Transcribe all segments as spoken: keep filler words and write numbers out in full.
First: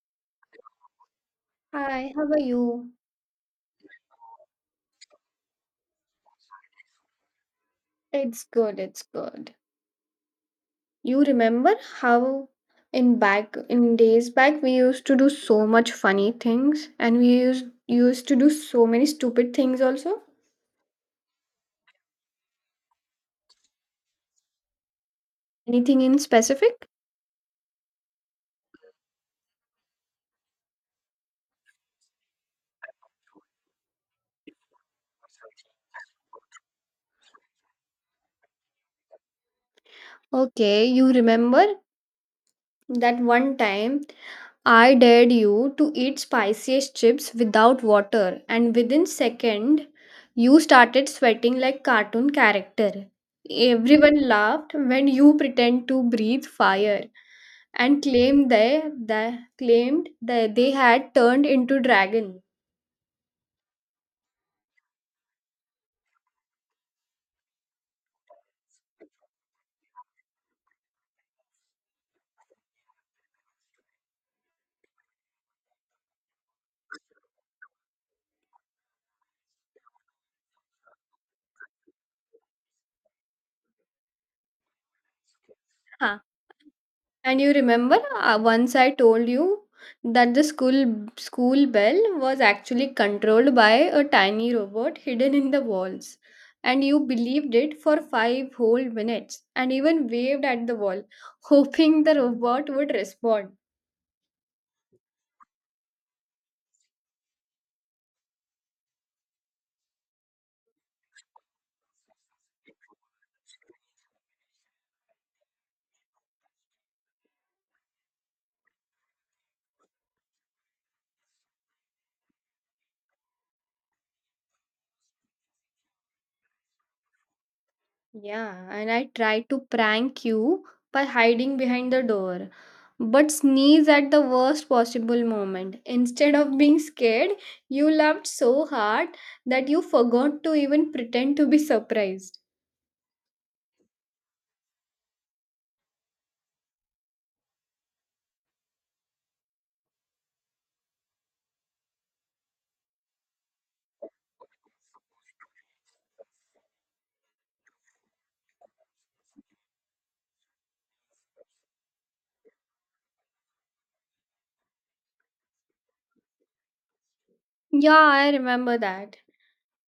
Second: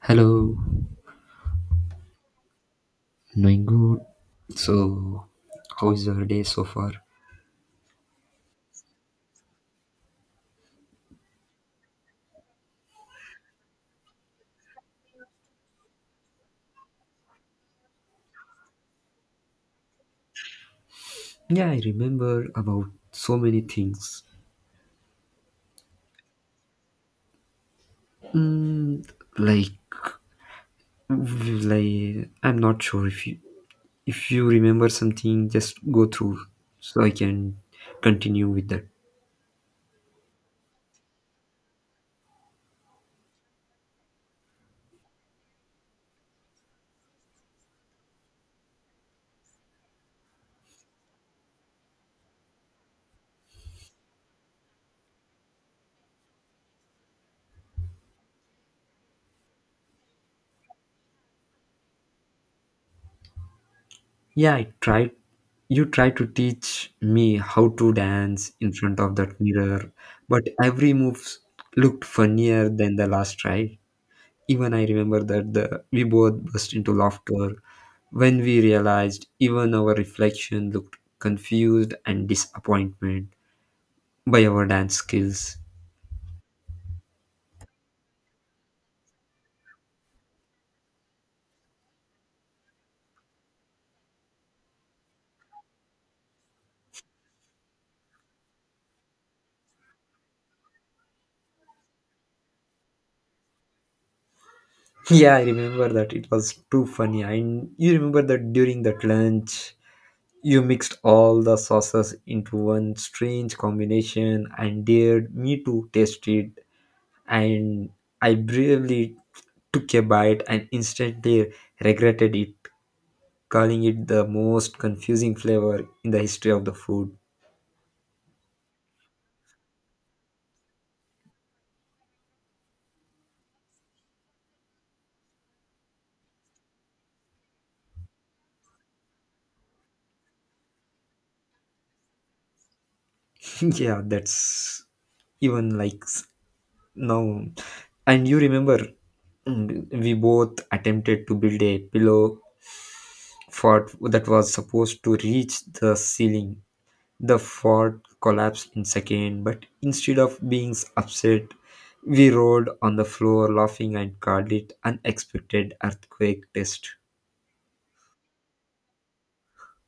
Hello, Hi, how are you? doing good. So, how is your day so far? It's good, it's good. You remember how in back in days back we used to do so much funny things and we used used to do so many stupid things also? Yeah, I remember about so many things. Anything in specific? Mm, like, like I'm not sure if you if you remember something, just go through so I can continue with that. Okay, you remember that one time I dared you to eat spiciest chips without water, and within second you started sweating like cartoon character. Everyone laughed when you pretend to breathe fire and claimed they, they claimed that they had turned into dragon. Yeah, I tried. You tried to teach me how to dance in front of that mirror, but every move looked funnier than the last, right? Even I remember that the, we both burst into laughter when we realized even our reflection looked confused and disappointment by our dance skills. Huh. And you remember, uh, once I told you that the school school bell was actually controlled by a tiny robot hidden in the walls. And you believed it for five whole minutes and even waved at the wall, hoping the robot would respond. Yeah, I remember that. It was too funny. And you remember that during that lunch, you mixed all the sauces into one strange combination and dared me to taste it. And I bravely took a bite and instantly regretted it, calling it the most confusing flavor in the history of the food. Yeah, and I tried to prank you by hiding behind the door, but sneeze at the worst possible moment. Instead of being scared, you laughed so hard that you forgot to even pretend to be surprised. yeah, that's even like s- now. And you remember mm, we both attempted to build a pillow fort that was supposed to reach the ceiling. The fort collapsed in second, but instead of being upset, we rolled on the floor laughing and called it unexpected earthquake test. Yeah, I remember that.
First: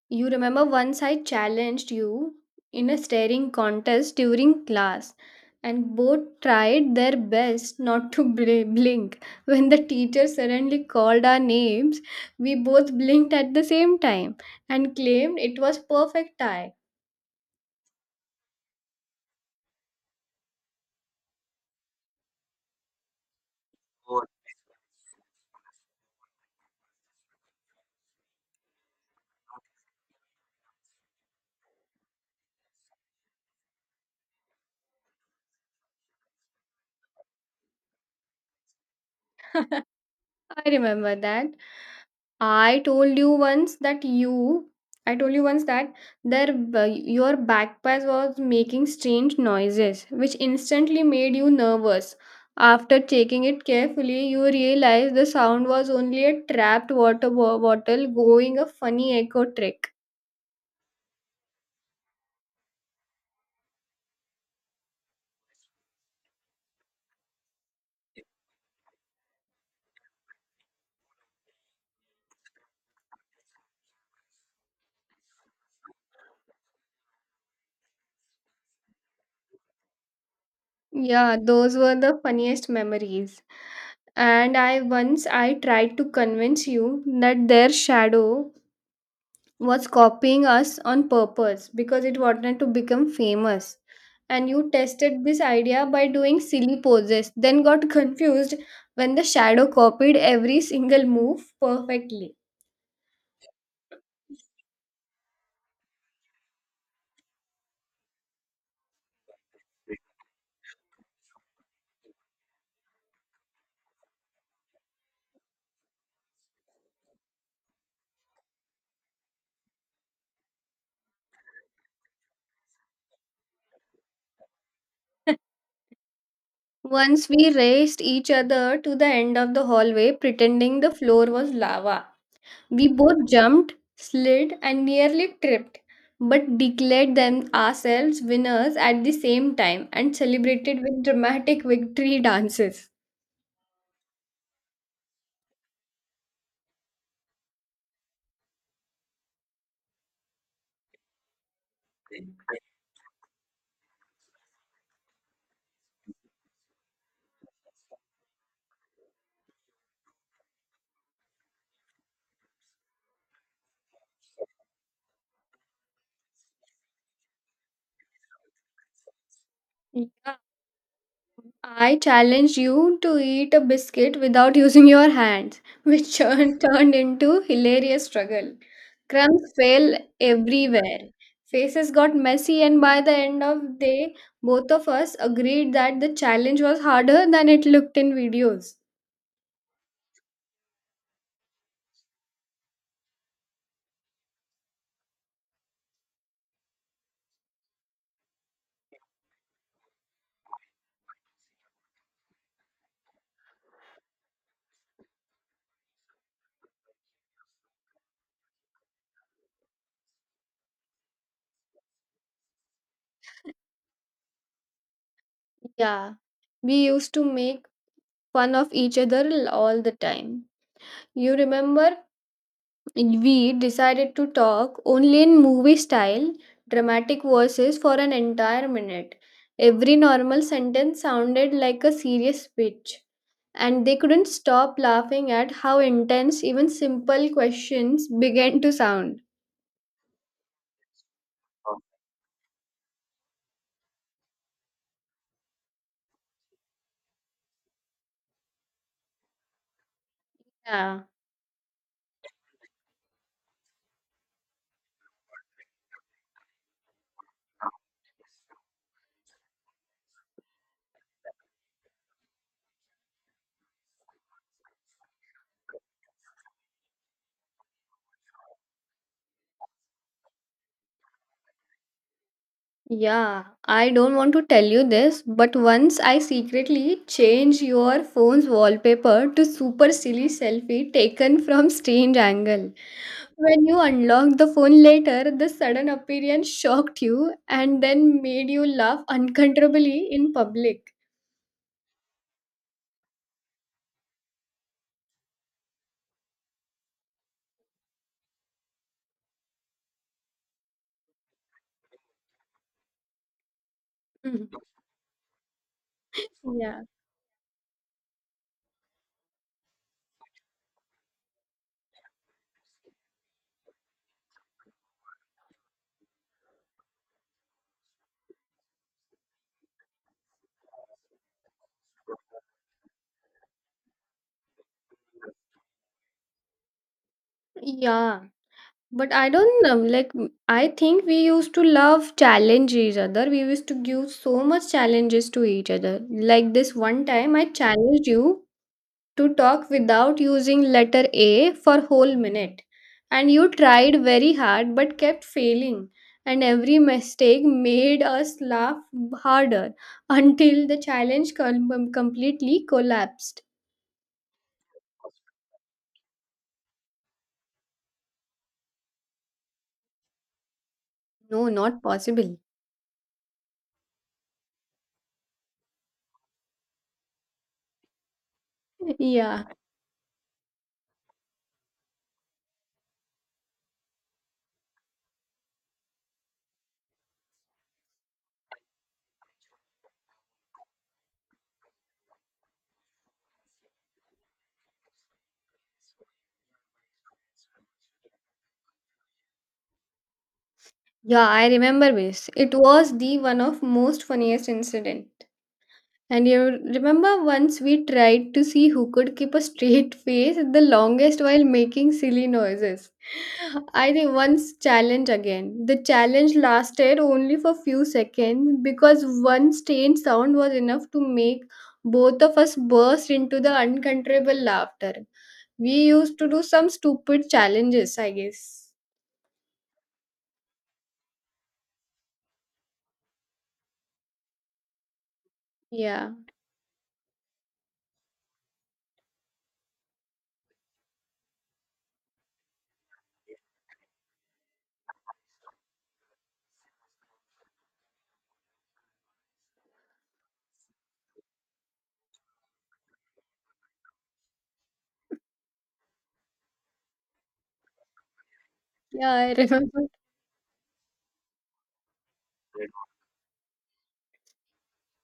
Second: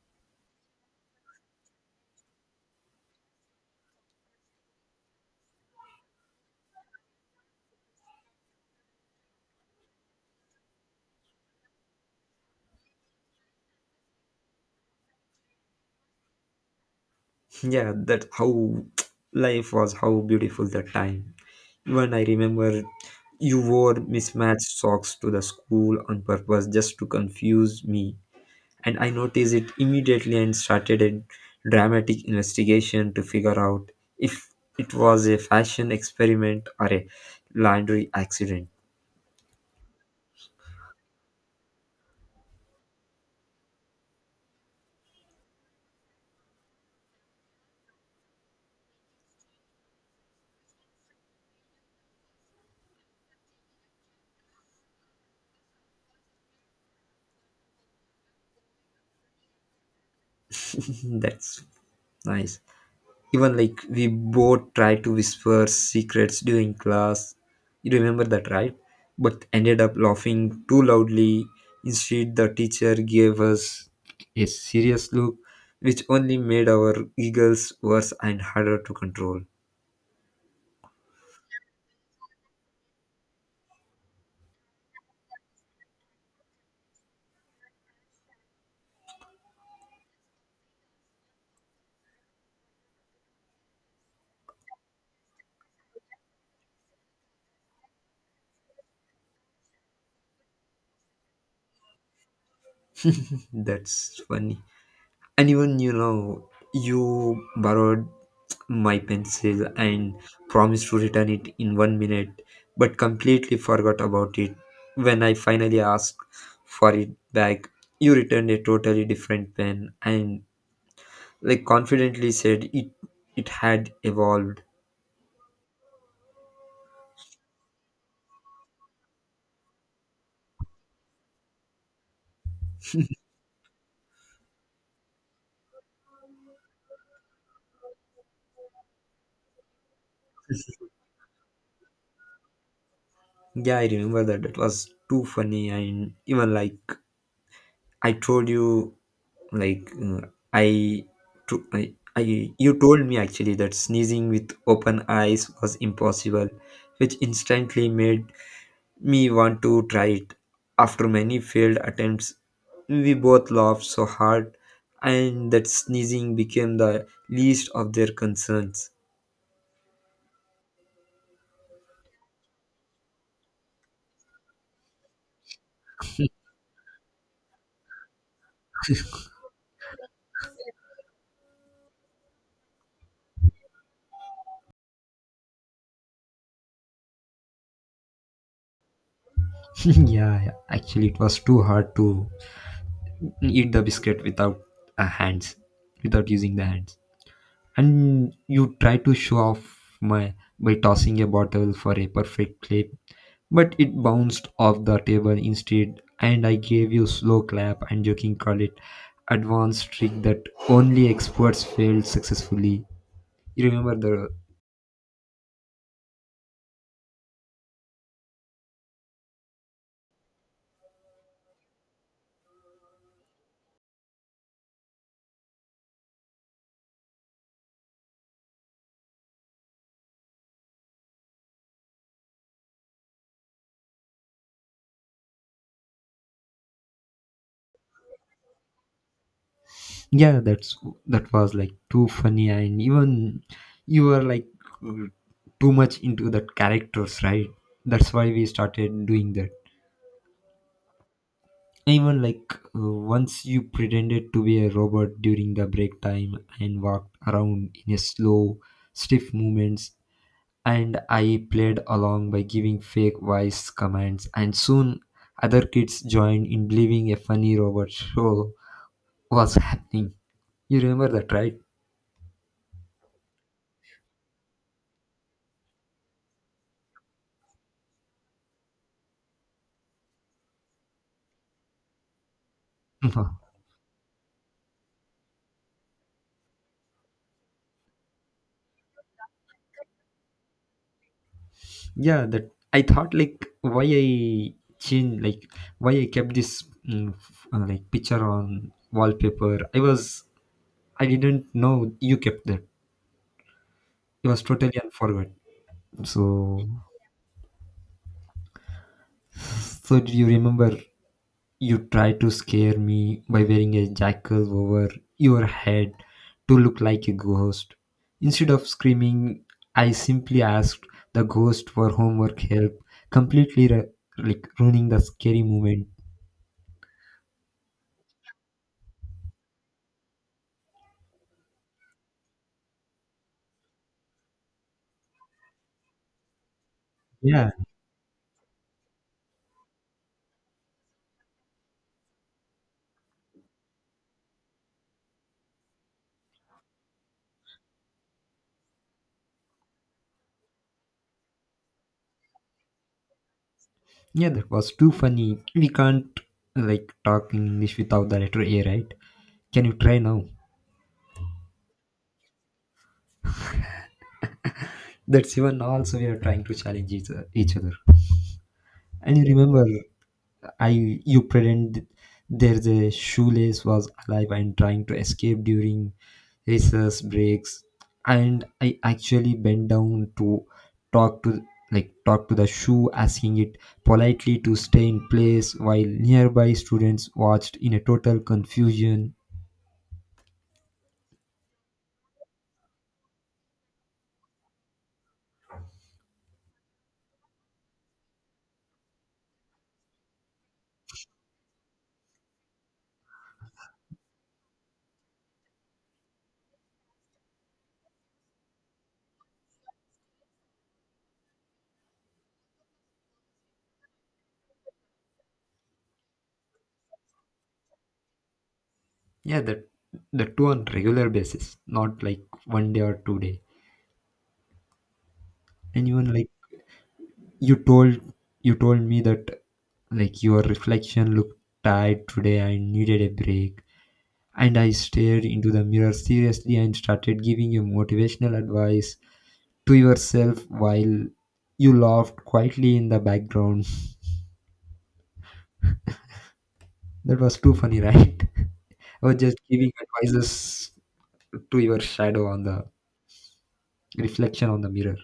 You remember once I challenged you in a staring contest during class, and both tried their best not to bl- blink. When the teacher suddenly called our names, we both blinked at the same time and claimed it was perfect tie. yeah that how life was, how beautiful that time. Even i remember you wore mismatched socks to the school on purpose just to confuse me, and i noticed it immediately and started a dramatic investigation to figure out if it was a fashion experiment or a laundry accident. I remember that. I told you once that you, I told you once that their b- your backpack was making strange noises, which instantly made you nervous. After checking it carefully, you realized the sound was only a trapped water bo- bottle going a funny echo trick. that's nice. Even like we both tried to whisper secrets during class. You remember that, right? But ended up laughing too loudly. Instead, the teacher gave us a serious look, which only made our giggles worse and harder to control. Yeah, those were the funniest memories. And I once I tried to convince you that their shadow was copying us on purpose because it wanted to become famous. And you tested this idea by doing silly poses, then got confused when the shadow copied every single move perfectly. That's funny. And even, you know, you borrowed my pencil and promised to return it in one minute, but completely forgot about it. When I finally asked for it back, you returned a totally different pen and, like, confidently said it it had evolved. Once we raced each other to the end of the hallway, pretending the floor was lava. We both jumped, slid, and nearly tripped, but declared them ourselves winners at the same time and celebrated with dramatic victory dances. Yeah, I remember that. That was too funny. And even like I told you, like mm, I, to, I, I, you told me actually that sneezing with open eyes was impossible, which instantly made me want to try it. After many failed attempts, we both laughed so hard, and that sneezing became the least of their concerns. Yeah, I challenged you to eat a biscuit without using your hands, which turn- turned into hilarious struggle. Crumbs fell everywhere. Faces got messy, and by the end of the day, both of us agreed that the challenge was harder than it looked in videos. Yeah, yeah, actually, it was too hard to eat the biscuit without uh, hands, without using the hands. And you try to show off my by tossing a bottle for a perfect flip, but it bounced off the table instead, and i gave you slow clap and joking call it advanced trick that only experts failed successfully. You remember the Yeah, we used to make fun of each other l- all the time. You remember we decided to talk only in movie style, dramatic voices for an entire minute. Every normal sentence sounded like a serious speech, and they couldn't stop laughing at how intense even simple questions began to sound. yeah that's that was like too funny. And even you were like too much into that characters, right? That's why we started doing that. Yeah. Even like uh, once you pretended to be a robot during the break time and walked around in a slow, stiff movements, and I played along by giving fake voice commands, and soon other kids joined in believing a funny robot show was happening. You remember that, right? Yeah, I don't want to tell you this, but once I secretly changed your phone's wallpaper to super silly selfie taken from strange angle. When you unlocked the phone later, the sudden appearance shocked you and then made you laugh uncontrollably in public. yeah, that I thought like why I changed like why I kept this mm, f- uh, like picture on wallpaper. I was I didn't know you kept them. It was Mhm. totally unforgot. So, Yeah. so do you remember you tried to scare me by wearing a jackal over your head to look like a ghost? Instead of screaming, I simply asked the ghost for homework help, completely ru- like ruining the scary moment. Yeah. But I don't, um, like, m- I think we used to love challenge each other. We used to give so much challenges to each other. Like this one time I Yeah, challenged you to talk without using letter A for whole minute. And you tried very hard but kept failing. And every mistake made us laugh harder until the challenge com- completely collapsed. yeah, that was too funny. We can't like talk in English without the letter A, right? Can you try now? No, not possible. That's even also we are trying to challenge each each other. And you Yeah. remember I you pretend there's the shoelace was alive and trying to escape during recess breaks, and I actually bent down to talk to like talk to the shoe, asking it politely to stay in place while nearby students watched in a total confusion. Yeah, I remember this. It was the one of most funniest incident. And you remember once we tried to see who could keep a straight face the longest while making silly noises. I think once challenge again. The challenge lasted only for few seconds because one strange sound was enough to make both of us burst into the uncontrollable laughter. We used to do some stupid challenges, I guess. Yeah, that that two on regular basis, not like one day or two day. And Yeah. even like you told you told me that like your reflection looked tired today and needed a break. And I stared into the mirror seriously and started giving you motivational advice to yourself while you laughed quietly in the background. That was too funny, right? I Yeah, was I just giving remember. advices to your shadow on the reflection on the mirror.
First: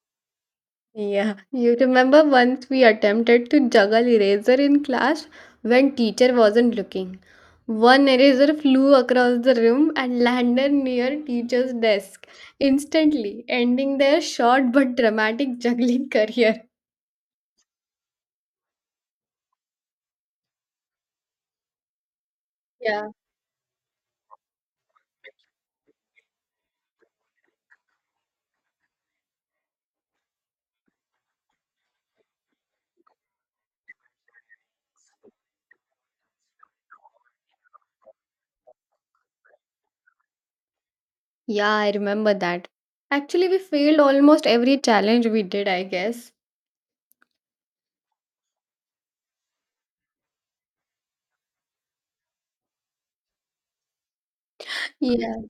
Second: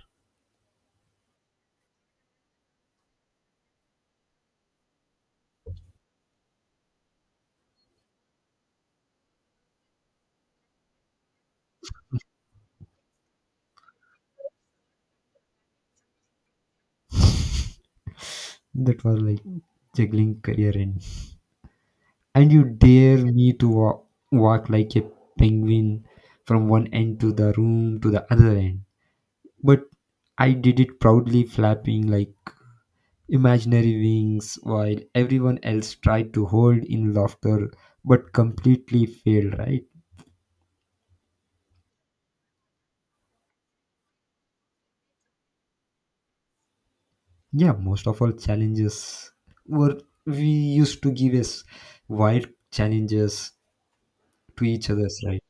Yeah, you remember once we attempted to juggle eraser in class when teacher wasn't looking. One eraser flew across the room and landed near teacher's desk, instantly ending their short but dramatic juggling career. That was like juggling career end. And you Yeah. dare me to walk, walk like a penguin from one end to the room to the other end. But I did it proudly, flapping like imaginary wings while everyone else tried to hold in laughter but completely failed, right? Yeah, I remember that. Actually, we failed almost every challenge we did, I guess. Yeah, most of all challenges were we used to give us wild challenges to each other's, Yeah. right?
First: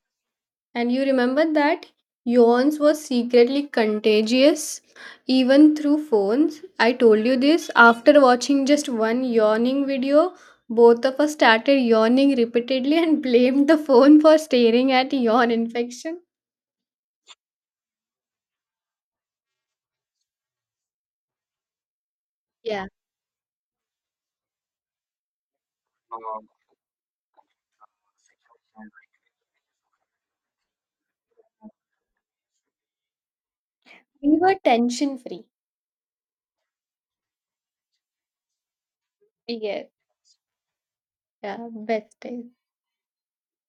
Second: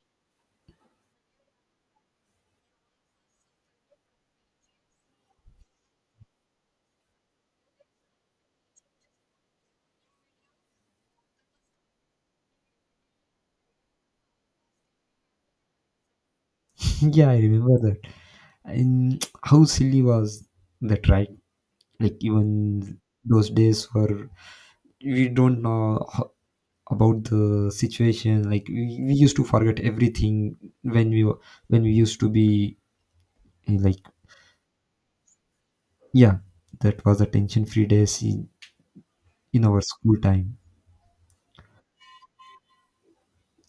And you remember that yawns were secretly contagious even through phones. I told you this after watching just one yawning video. Both of us started yawning repeatedly and blamed the phone for staring at yawn infection. Yeah, I remember that. And how silly was that, right? Like Yeah. even those days were we don't know about the situation like we, we used to forget everything when we were when we used to be eh, like We were tension free. yeah that was the tension free days in, in our Yes. school time. Yeah, best time.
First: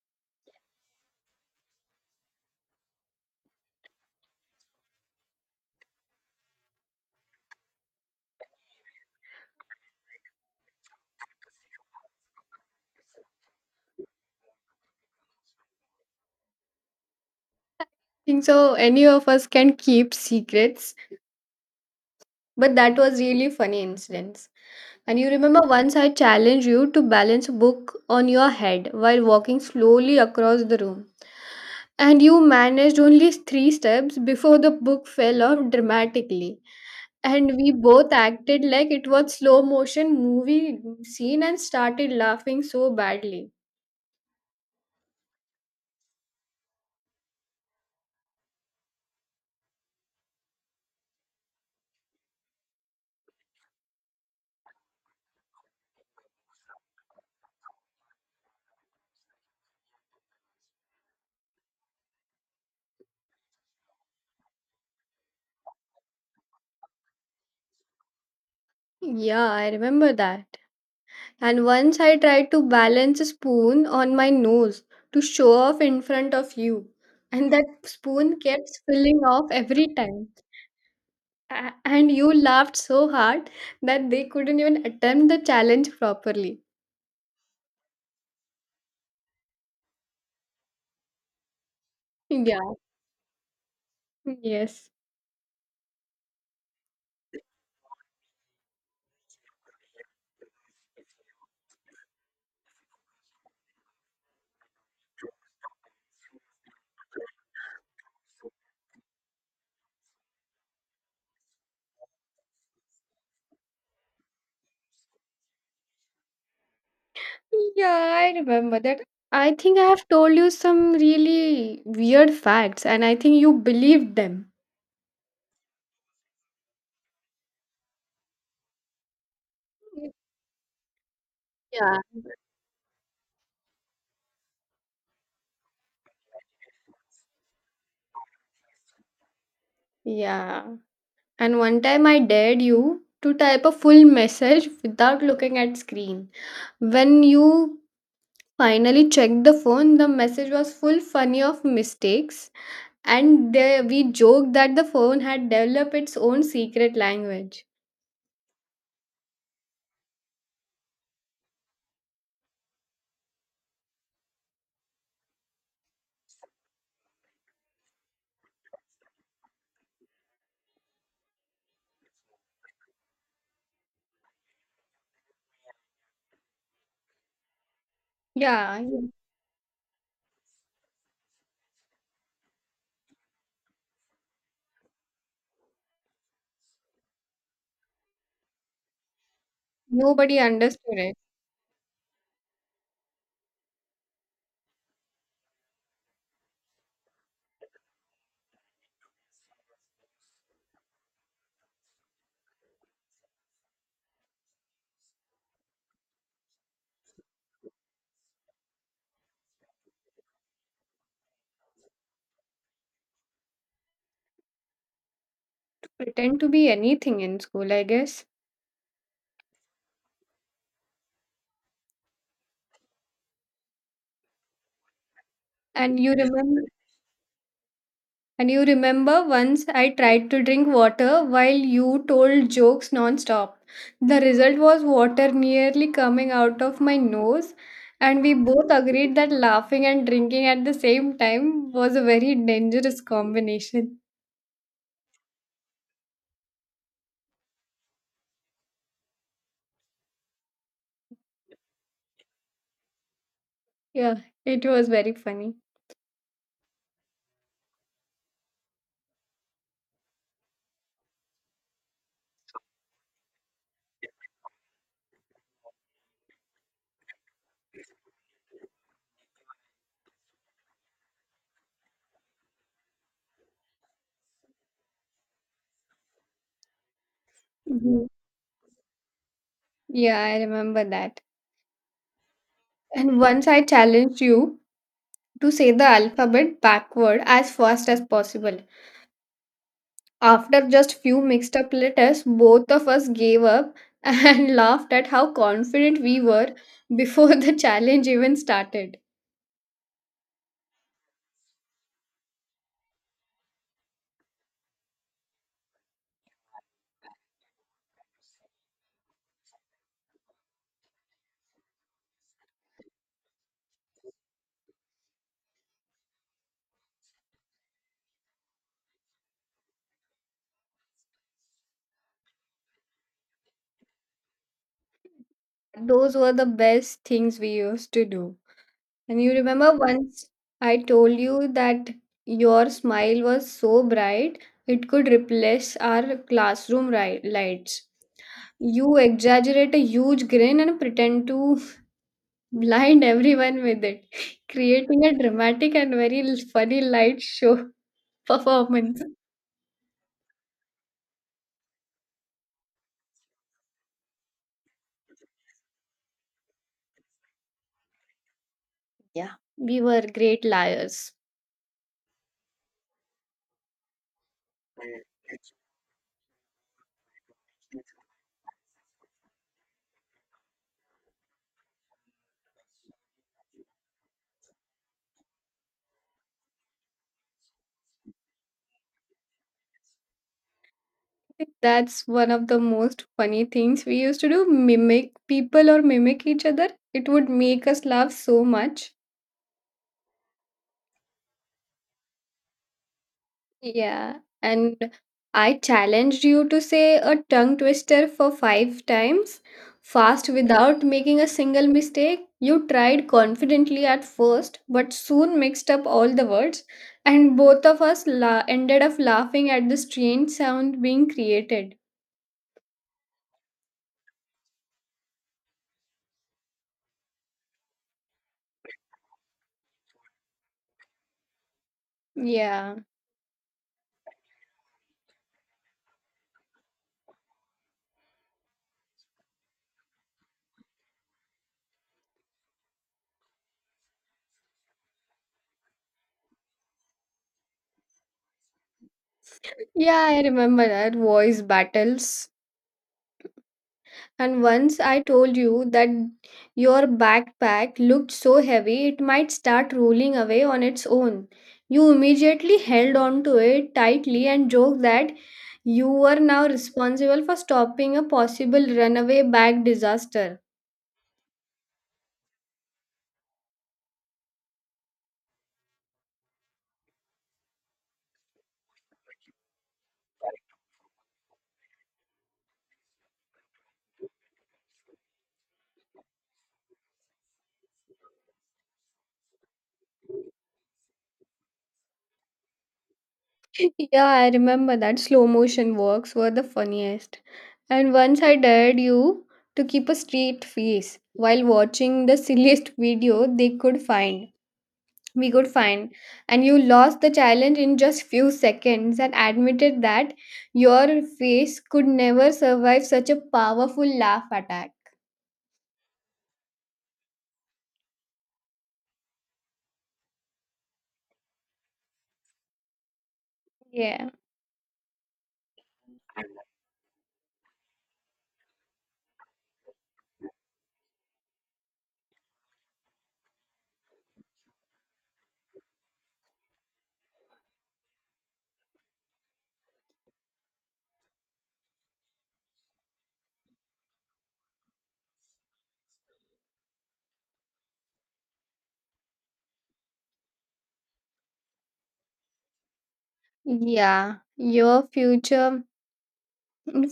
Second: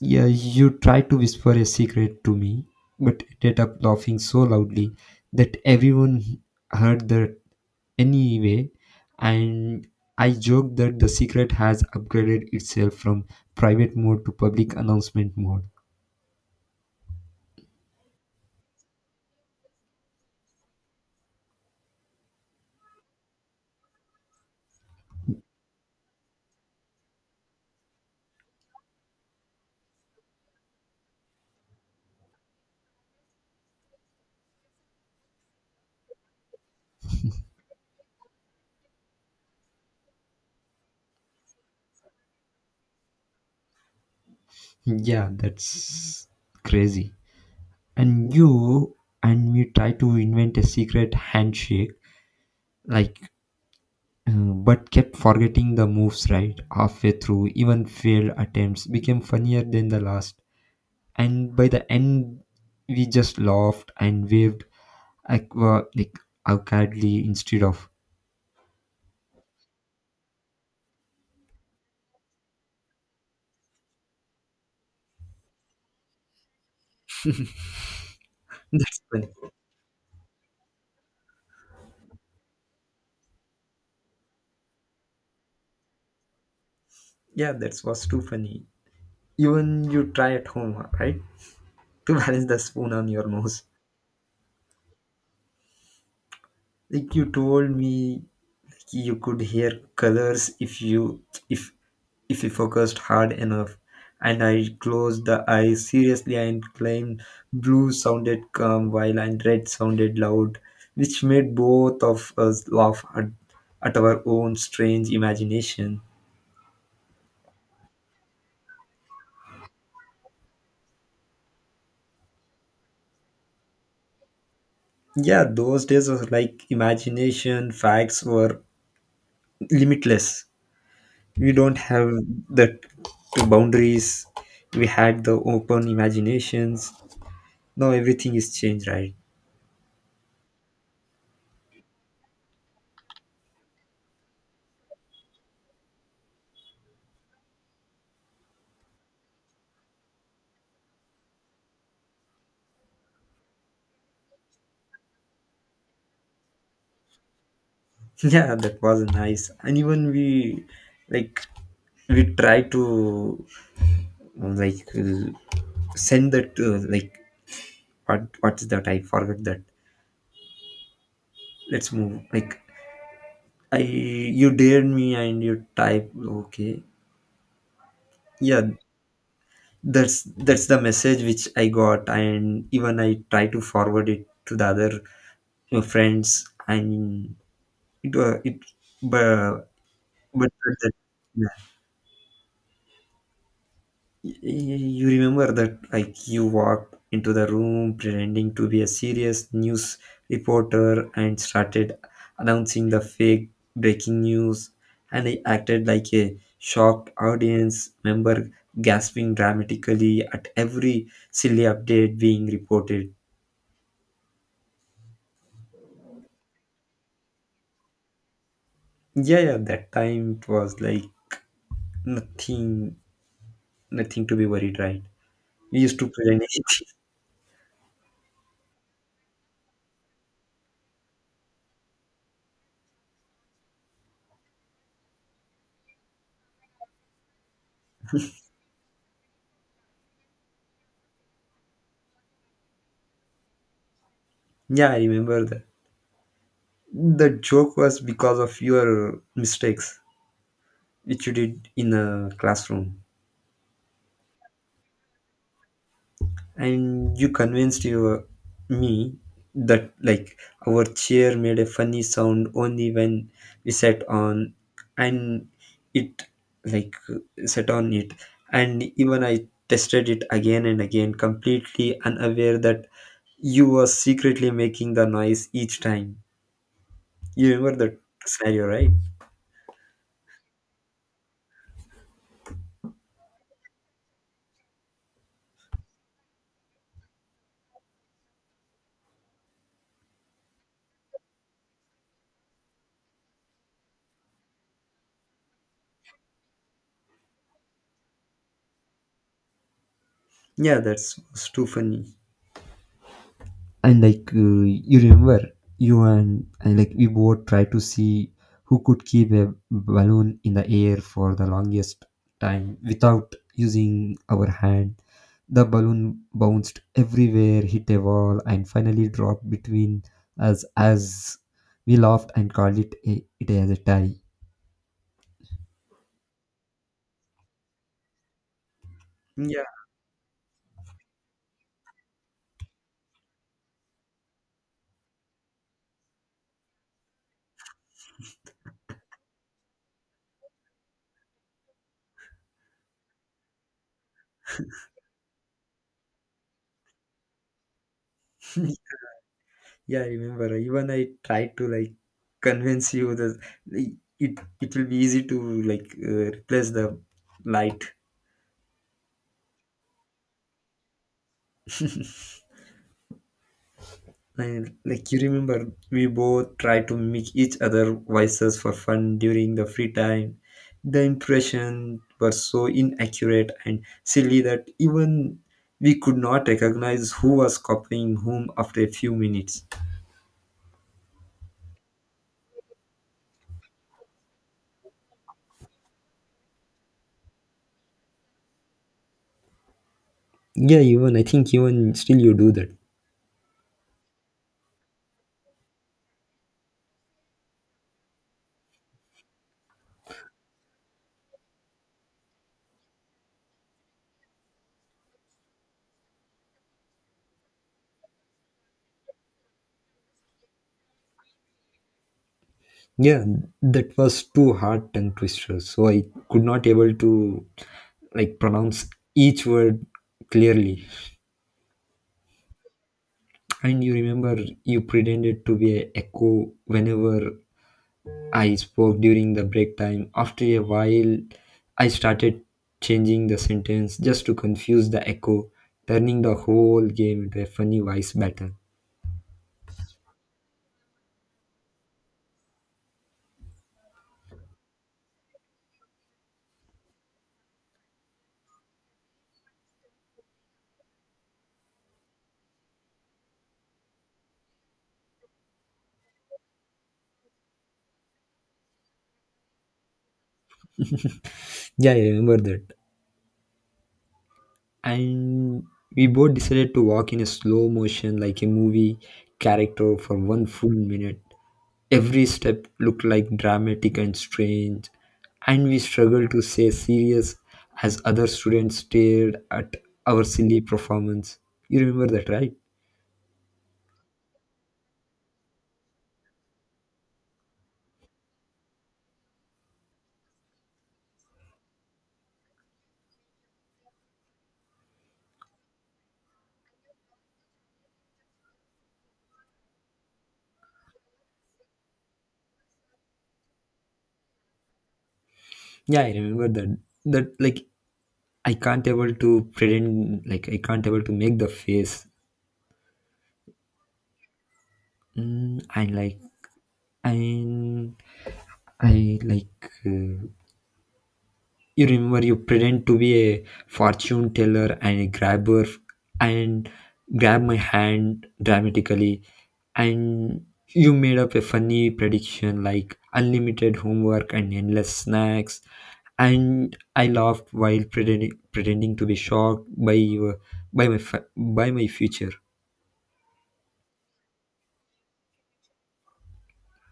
Yeah you tried to whisper a secret to me but ended up laughing so loudly that everyone heard that anyway, and i joked that the secret has upgraded itself from private mode to public announcement mode. Think so any of us can keep secrets, but that was really funny incidents. And you remember once I challenged you to balance a book on your head while walking slowly across the room. And you managed only three steps before the book fell off dramatically. And we both acted like it was slow motion movie scene and started laughing so badly. yeah that's crazy. And you and me try to invent a secret handshake like uh, but kept forgetting the moves right halfway through. Even failed attempts became funnier than the last, and by the end we just laughed and waved aqua like awkwardly instead of. Yeah, I remember that. And once I tried to balance a spoon on my nose to show off in front of you. And that spoon kept That's spilling funny. off every time. A- and you laughed so hard that they couldn't even attempt the challenge properly. Yeah that was too funny. Even you try at home, right, to balance the Yeah, spoon on your nose. yes. Like you told me you could hear colors if you if if you focused hard enough, and i closed the eyes seriously and claimed blue sounded calm while and red sounded loud, which made both of us laugh at, at our own strange imagination. Yeah, I remember that. I think I have told you some really weird facts, and I think you believed them. Yeah those days was like imagination facts were limitless. We don't Yeah. have the the boundaries. We had the open imaginations. Now everything is changed, right? Yeah. And one time I dared you to type a full message without looking at screen. When you finally checked the phone, the message was full funny of mistakes, and they we joked that the phone had developed its own secret language. Yeah, that was nice. And even we like we try to like uh, send that uh, like what what is that? I forgot that. Let's move. Like I you dared me and you type okay. Yeah, Yeah, you- that's that's the message which I got, and even I try to forward it to the other uh, friends and it uh, it but nobody but that, understood it. Y- You remember that, like, you walked into the room pretending to be a serious news reporter and started announcing the fake breaking news, and I acted like a shocked audience member, gasping dramatically at every silly update being reported. Pretend to be anything in school, I guess. Yeah, yeah, that time it was like nothing, nothing to be worried, right? We used And to you pretend remember anything. and you remember once I tried to drink water while you told jokes non-stop. The result was water nearly coming out of my nose, and we both agreed that laughing and drinking at the same time was a very dangerous combination. Yeah, I remember that. The joke was because of your mistakes, which you did in a classroom. Yeah, it was very funny. And you convinced your me that like our chair made a funny sound only when we sat on, and it like sat on it. And even i tested it again and again, completely unaware that you were secretly making the noise each time. You remember that scenario, right? Yeah, I remember that. And once I challenged you to say the alphabet backward as fast as possible. After just few mixed up letters, both of us gave up and laughed at how confident we were before the challenge even started. Yeah that's was too funny. And like uh, you remember, you and, and like we both try to see who could keep a balloon in the air for the longest time without using our hand. The balloon bounced everywhere, hit a wall, and finally dropped between us as we laughed and called it a, it as a tie. Those were the best things we used to do. And you Yeah, remember once I told you that your smile was so bright it could replace our classroom ri- lights. You exaggerate a huge grin and pretend to blind everyone with it, creating a dramatic and very l- funny light show performance. yeah, I remember. Even I tried to like convince you that it it will be easy to like uh, replace the light. Yeah, we were great liars. And like you remember, we both tried to make each other voices for fun during the free time. The impressions were so inaccurate and silly that even we could not recognize who was copying whom after a few minutes. I think that's one of the most funny things we used to do, mimic people or mimic each other. It would make us laugh so much. Yeah, even I think even still you do that. Yeah, and I challenged you to say a tongue twister for five times fast without making a single mistake. You tried confidently at first, but soon mixed up all the words, and both of us la- ended up laughing at the strange sound being created. Yeah, that was too hard tongue twisters, so I could not able to like pronounce each word clearly. Yeah. And you remember you pretended to be a echo whenever I spoke during the break time. After a while, I started changing the sentence just to confuse the echo, turning the whole game into a funny voice battle. Yeah, I remember that voice battles. And once I told you that your backpack looked so heavy it might start rolling away on its own. You immediately held on to it tightly and joked that you were now responsible for stopping a possible runaway bag disaster. Yeah, I remember that. And we both decided to walk in a slow motion like a movie character for one full minute. Every step looked like dramatic and strange, and we struggled to stay serious as other students stared at our silly performance. You remember that, right? Yeah, I remember that slow motion works were the funniest. And once I dared you to keep a straight face while watching the silliest video they could find we could find, and you lost the challenge in just few seconds and admitted that your face could never survive such a powerful laugh attack. Yeah, I remember that. That like I can't able to pretend, like I can't able to make the face, Yeah. mm, and like I, I like uh, you remember you pretend to be a fortune teller and a grabber and grab my hand dramatically, and you made up a funny prediction like unlimited homework and endless snacks, and I laughed while pretending, pretending to be shocked by your, by my fa- by my future. Yeah, your future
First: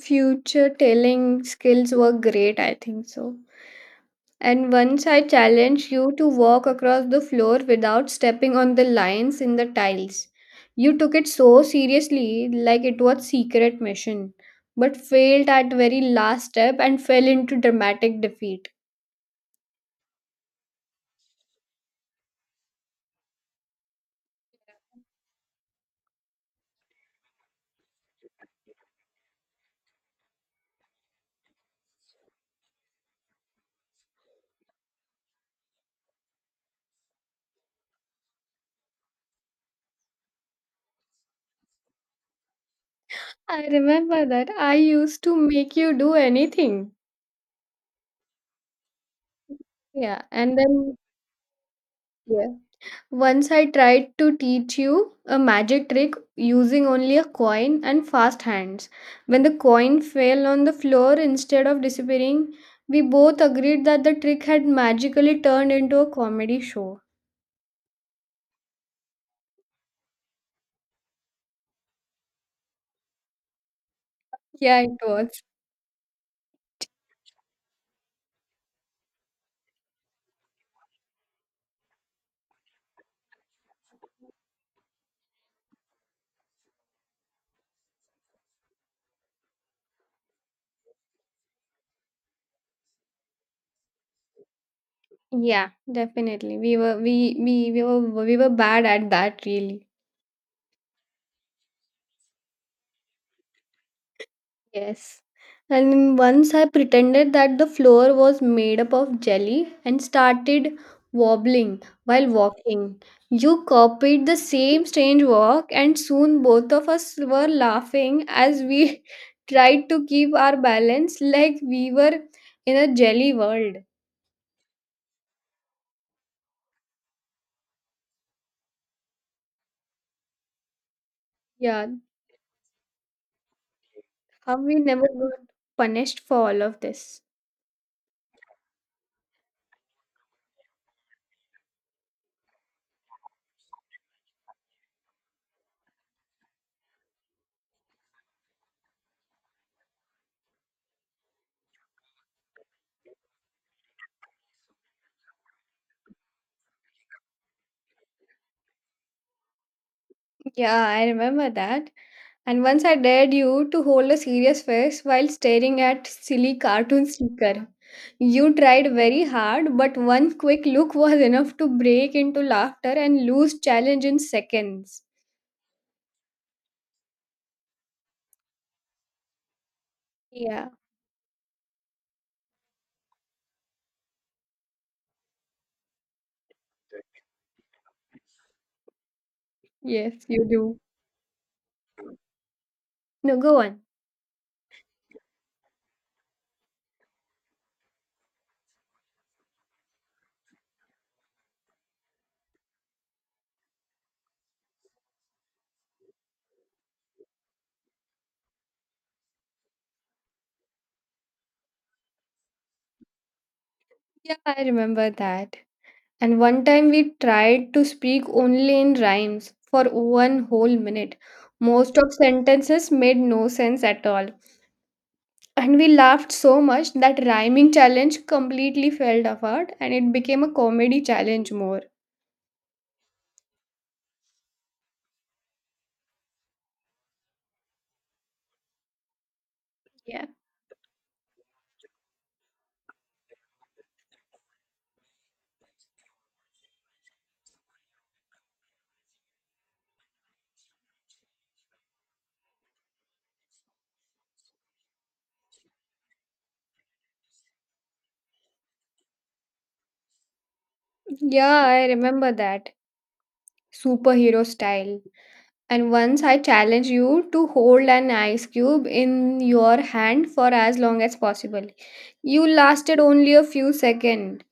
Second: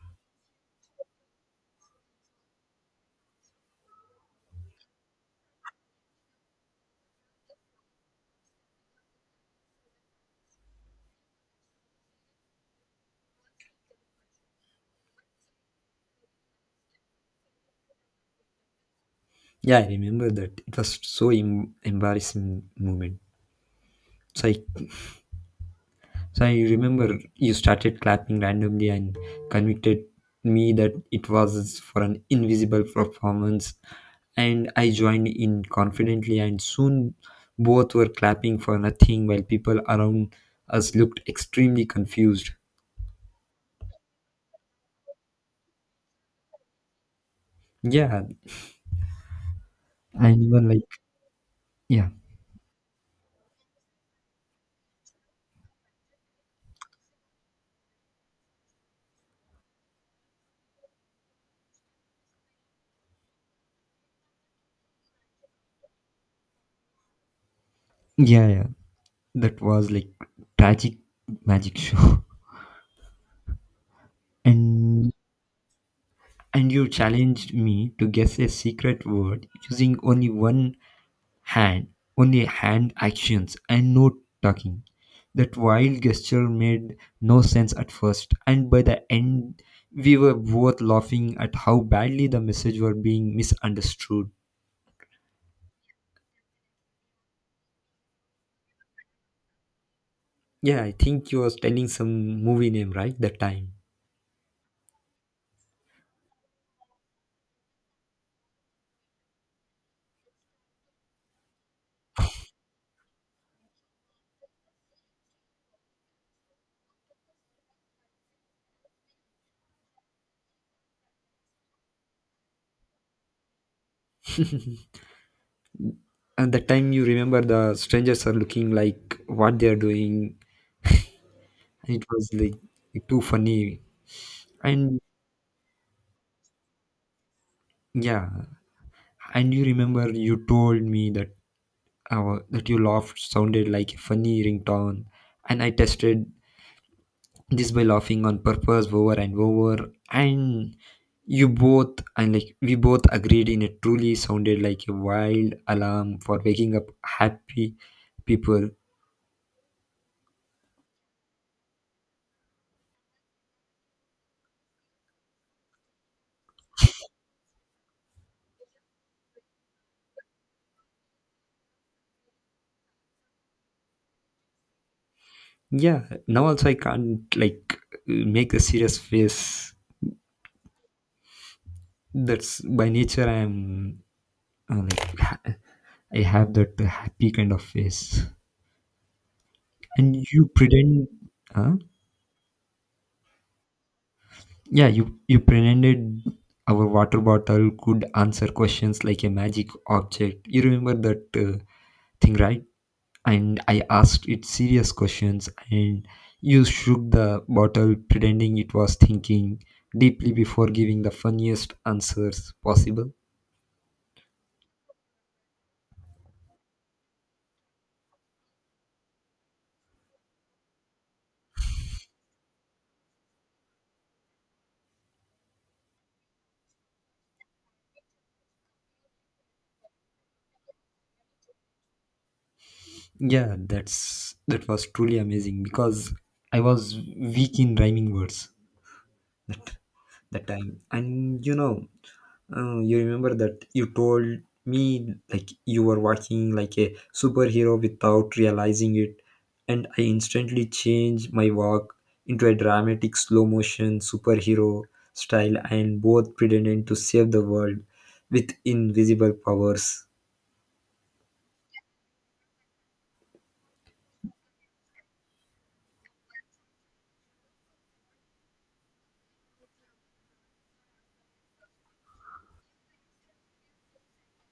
future telling skills were great, I think so. And once I challenged you to walk across the floor without stepping on the lines in the tiles. You took it so seriously, like it was secret mission, but failed at very last step and fell into dramatic defeat. Yeah, I remember that. It was so em- embarrassing moment. So I So I remember you started clapping randomly and convicted me that it was for an invisible performance. And I joined in confidently, and soon both were clapping for nothing while people around us looked extremely confused. I remember that I used to make you do anything. Yeah, Yeah, and and even like, then yeah, yeah. Once I tried to teach you a magic trick using only a coin and fast hands. When the coin fell on the floor instead of disappearing, we both agreed that the trick had magically turned into a comedy show. yeah, yeah. That was like tragic magic show. Yeah, it And was. and you challenged me to guess a secret word using only one hand, only hand actions and no talking. That wild gesture made no sense at first, and by the end, we were both laughing at how badly the message were being misunderstood. Yeah, definitely. We were we we, we were we were bad at that really. Yeah, I think you was telling some movie name, right? That time. Yes. And once I pretended that the floor was made up of jelly and started wobbling while walking. You copied the same strange walk, and soon both of us were laughing as we tried to keep our balance like we were in a jelly world. And that time you remember the strangers are looking like what they are doing. Yeah, And it was like too funny. how we And never got punished for all of this. yeah, and you remember you told me that uh, that you laughed sounded like a funny ringtone, and I tested this by laughing on purpose over and over, and you both, and like we both agreed in it truly sounded like a wild alarm for waking up happy people. Yeah, I remember that. And once I dared you to hold a serious face while staring at silly cartoon sticker. You tried very hard, but one quick look was enough to break into laughter and lose challenge in seconds. Yeah, now also I can't like make a serious face. Yeah, That's by nature I am uh, like ha- I have that happy kind of face. yes, And you you do. pretend, huh? No, go on. Yeah, you, you pretended our water bottle could answer questions like a magic object. You remember that uh, thing, right? And I asked it serious questions, and you shook the bottle, pretending it was thinking deeply before giving the funniest answers possible. Yeah, I remember that. And one time we tried to speak only in rhymes for one whole minute. Most of sentences made no sense at all, and we laughed so much that rhyming challenge completely fell apart and it became a comedy challenge more. Yeah, that's that was truly amazing because I was weak in rhyming words that Yeah. that time, and you know, oh, you remember that you told me like you were watching like a superhero without realizing it, and I instantly changed my walk into a dramatic slow motion superhero style and both pretended to save the world with invisible powers. Yeah, I remember that. Superhero style. And once I challenged you to hold an ice cube in your hand for as long as possible. You lasted only a few seconds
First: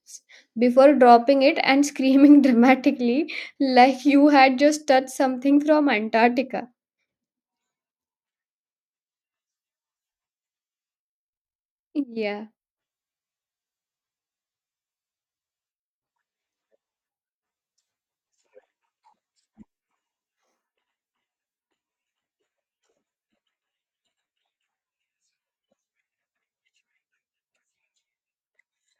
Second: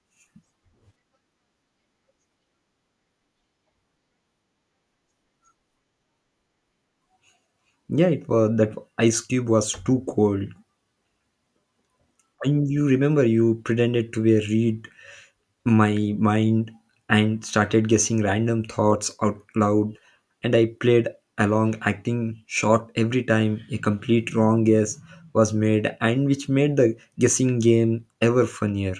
before dropping it and screaming dramatically like you had just touched something from Antarctica. Yeah, it was that ice cube was too cold. Yeah. And you remember you pretended to be a reed my mind and started guessing random thoughts out loud, and I played along acting short every time a complete wrong guess was made, and which made the guessing game ever funnier.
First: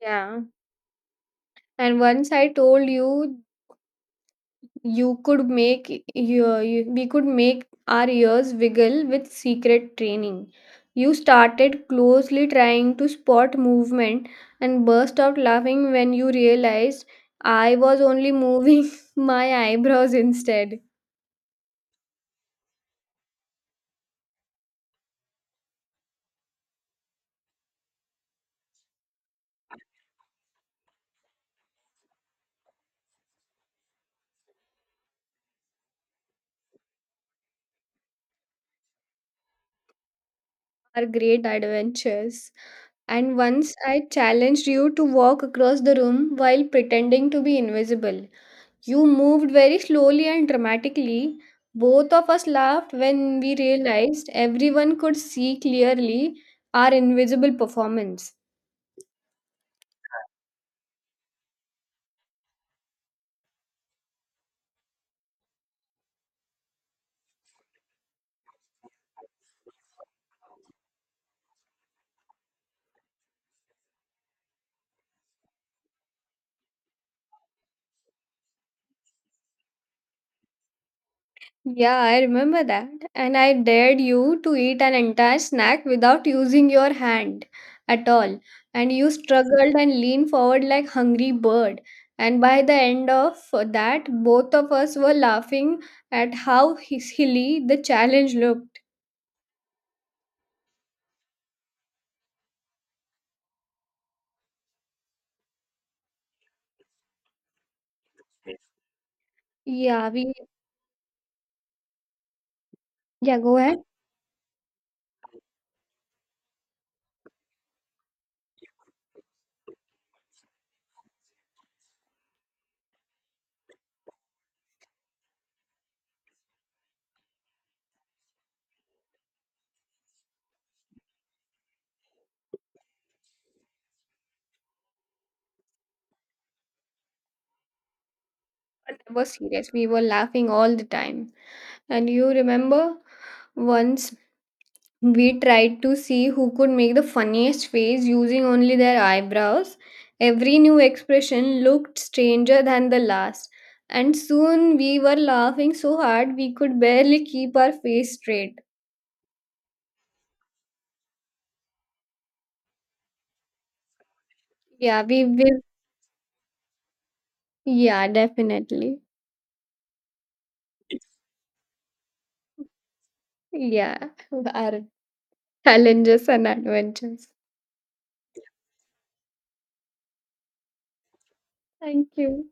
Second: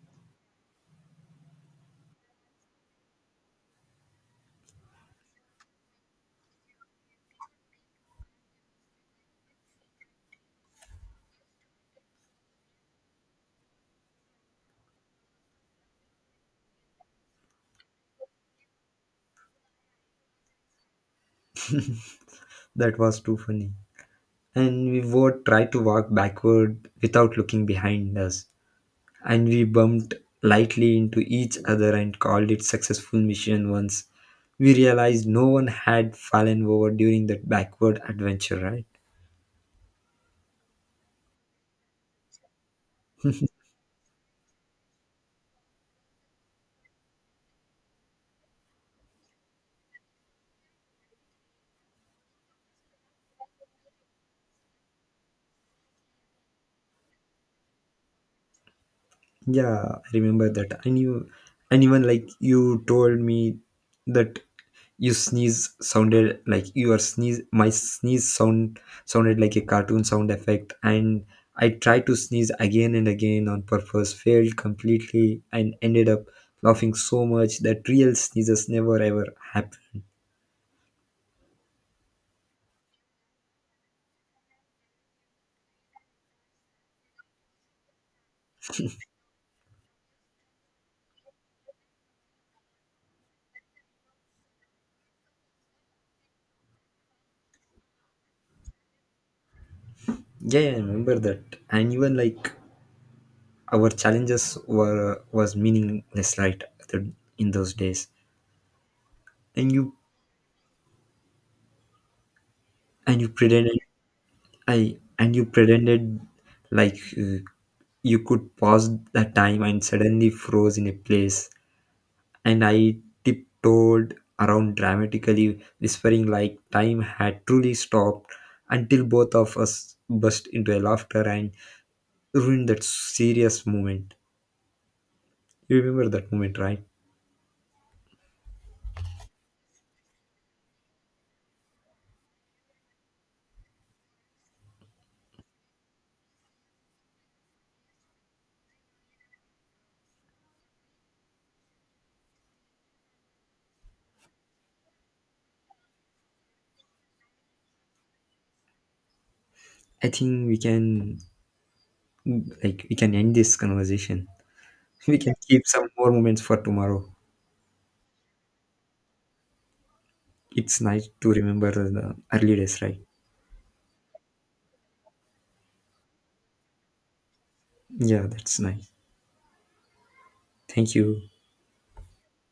Yeah. And once I told you you could make your, you- we could make our ears wiggle with secret training. You started closely trying to spot movement and burst out laughing when you realized I was only moving my eyebrows instead. That was too funny, and we would try to walk backward without looking behind us, and we bumped lightly into each other and called it successful mission once we realized no one had fallen over during that backward adventure, right? Our great adventures. And once I challenged you to walk across the room while pretending to be invisible. You moved very slowly and dramatically. Both of us laughed when we realized everyone could see clearly our invisible performance. Yeah, I remember that. I knew, and even like you told me that you sneeze sounded like your sneeze, my sneeze sound sounded like a cartoon sound effect. And I tried to sneeze again and again on purpose, failed completely, and ended up laughing so much that real sneezes never ever happened. Yeah, I remember that. And I dared you to eat an entire snack without using your hand at all. And you struggled and leaned forward like hungry bird. And by the end of that, both of us were laughing at how his- silly the challenge looked. Yeah, yeah, I remember that. And even like our challenges were was meaningless, right? the- In those days, and you Yeah, we and you yeah, go ahead. pretended, I and you pretended like uh, you could pause the time and suddenly froze in a place. And I tiptoed around dramatically, whispering like time had truly stopped until both of us burst into a laughter and ruined that serious moment. You remember that moment, right? That was serious. We were laughing all the time. And you remember once we tried to see who could make the funniest face using only their eyebrows. Every new expression looked stranger than the last. And soon we were laughing so hard we could barely keep our face straight. I think we can like we can end this conversation. Yeah, We we can will. keep some more moments for tomorrow. Yeah, definitely. It's nice to remember the early days, right? Yeah, our challenges and adventures. Yeah, that's nice. Thank you. Thank you.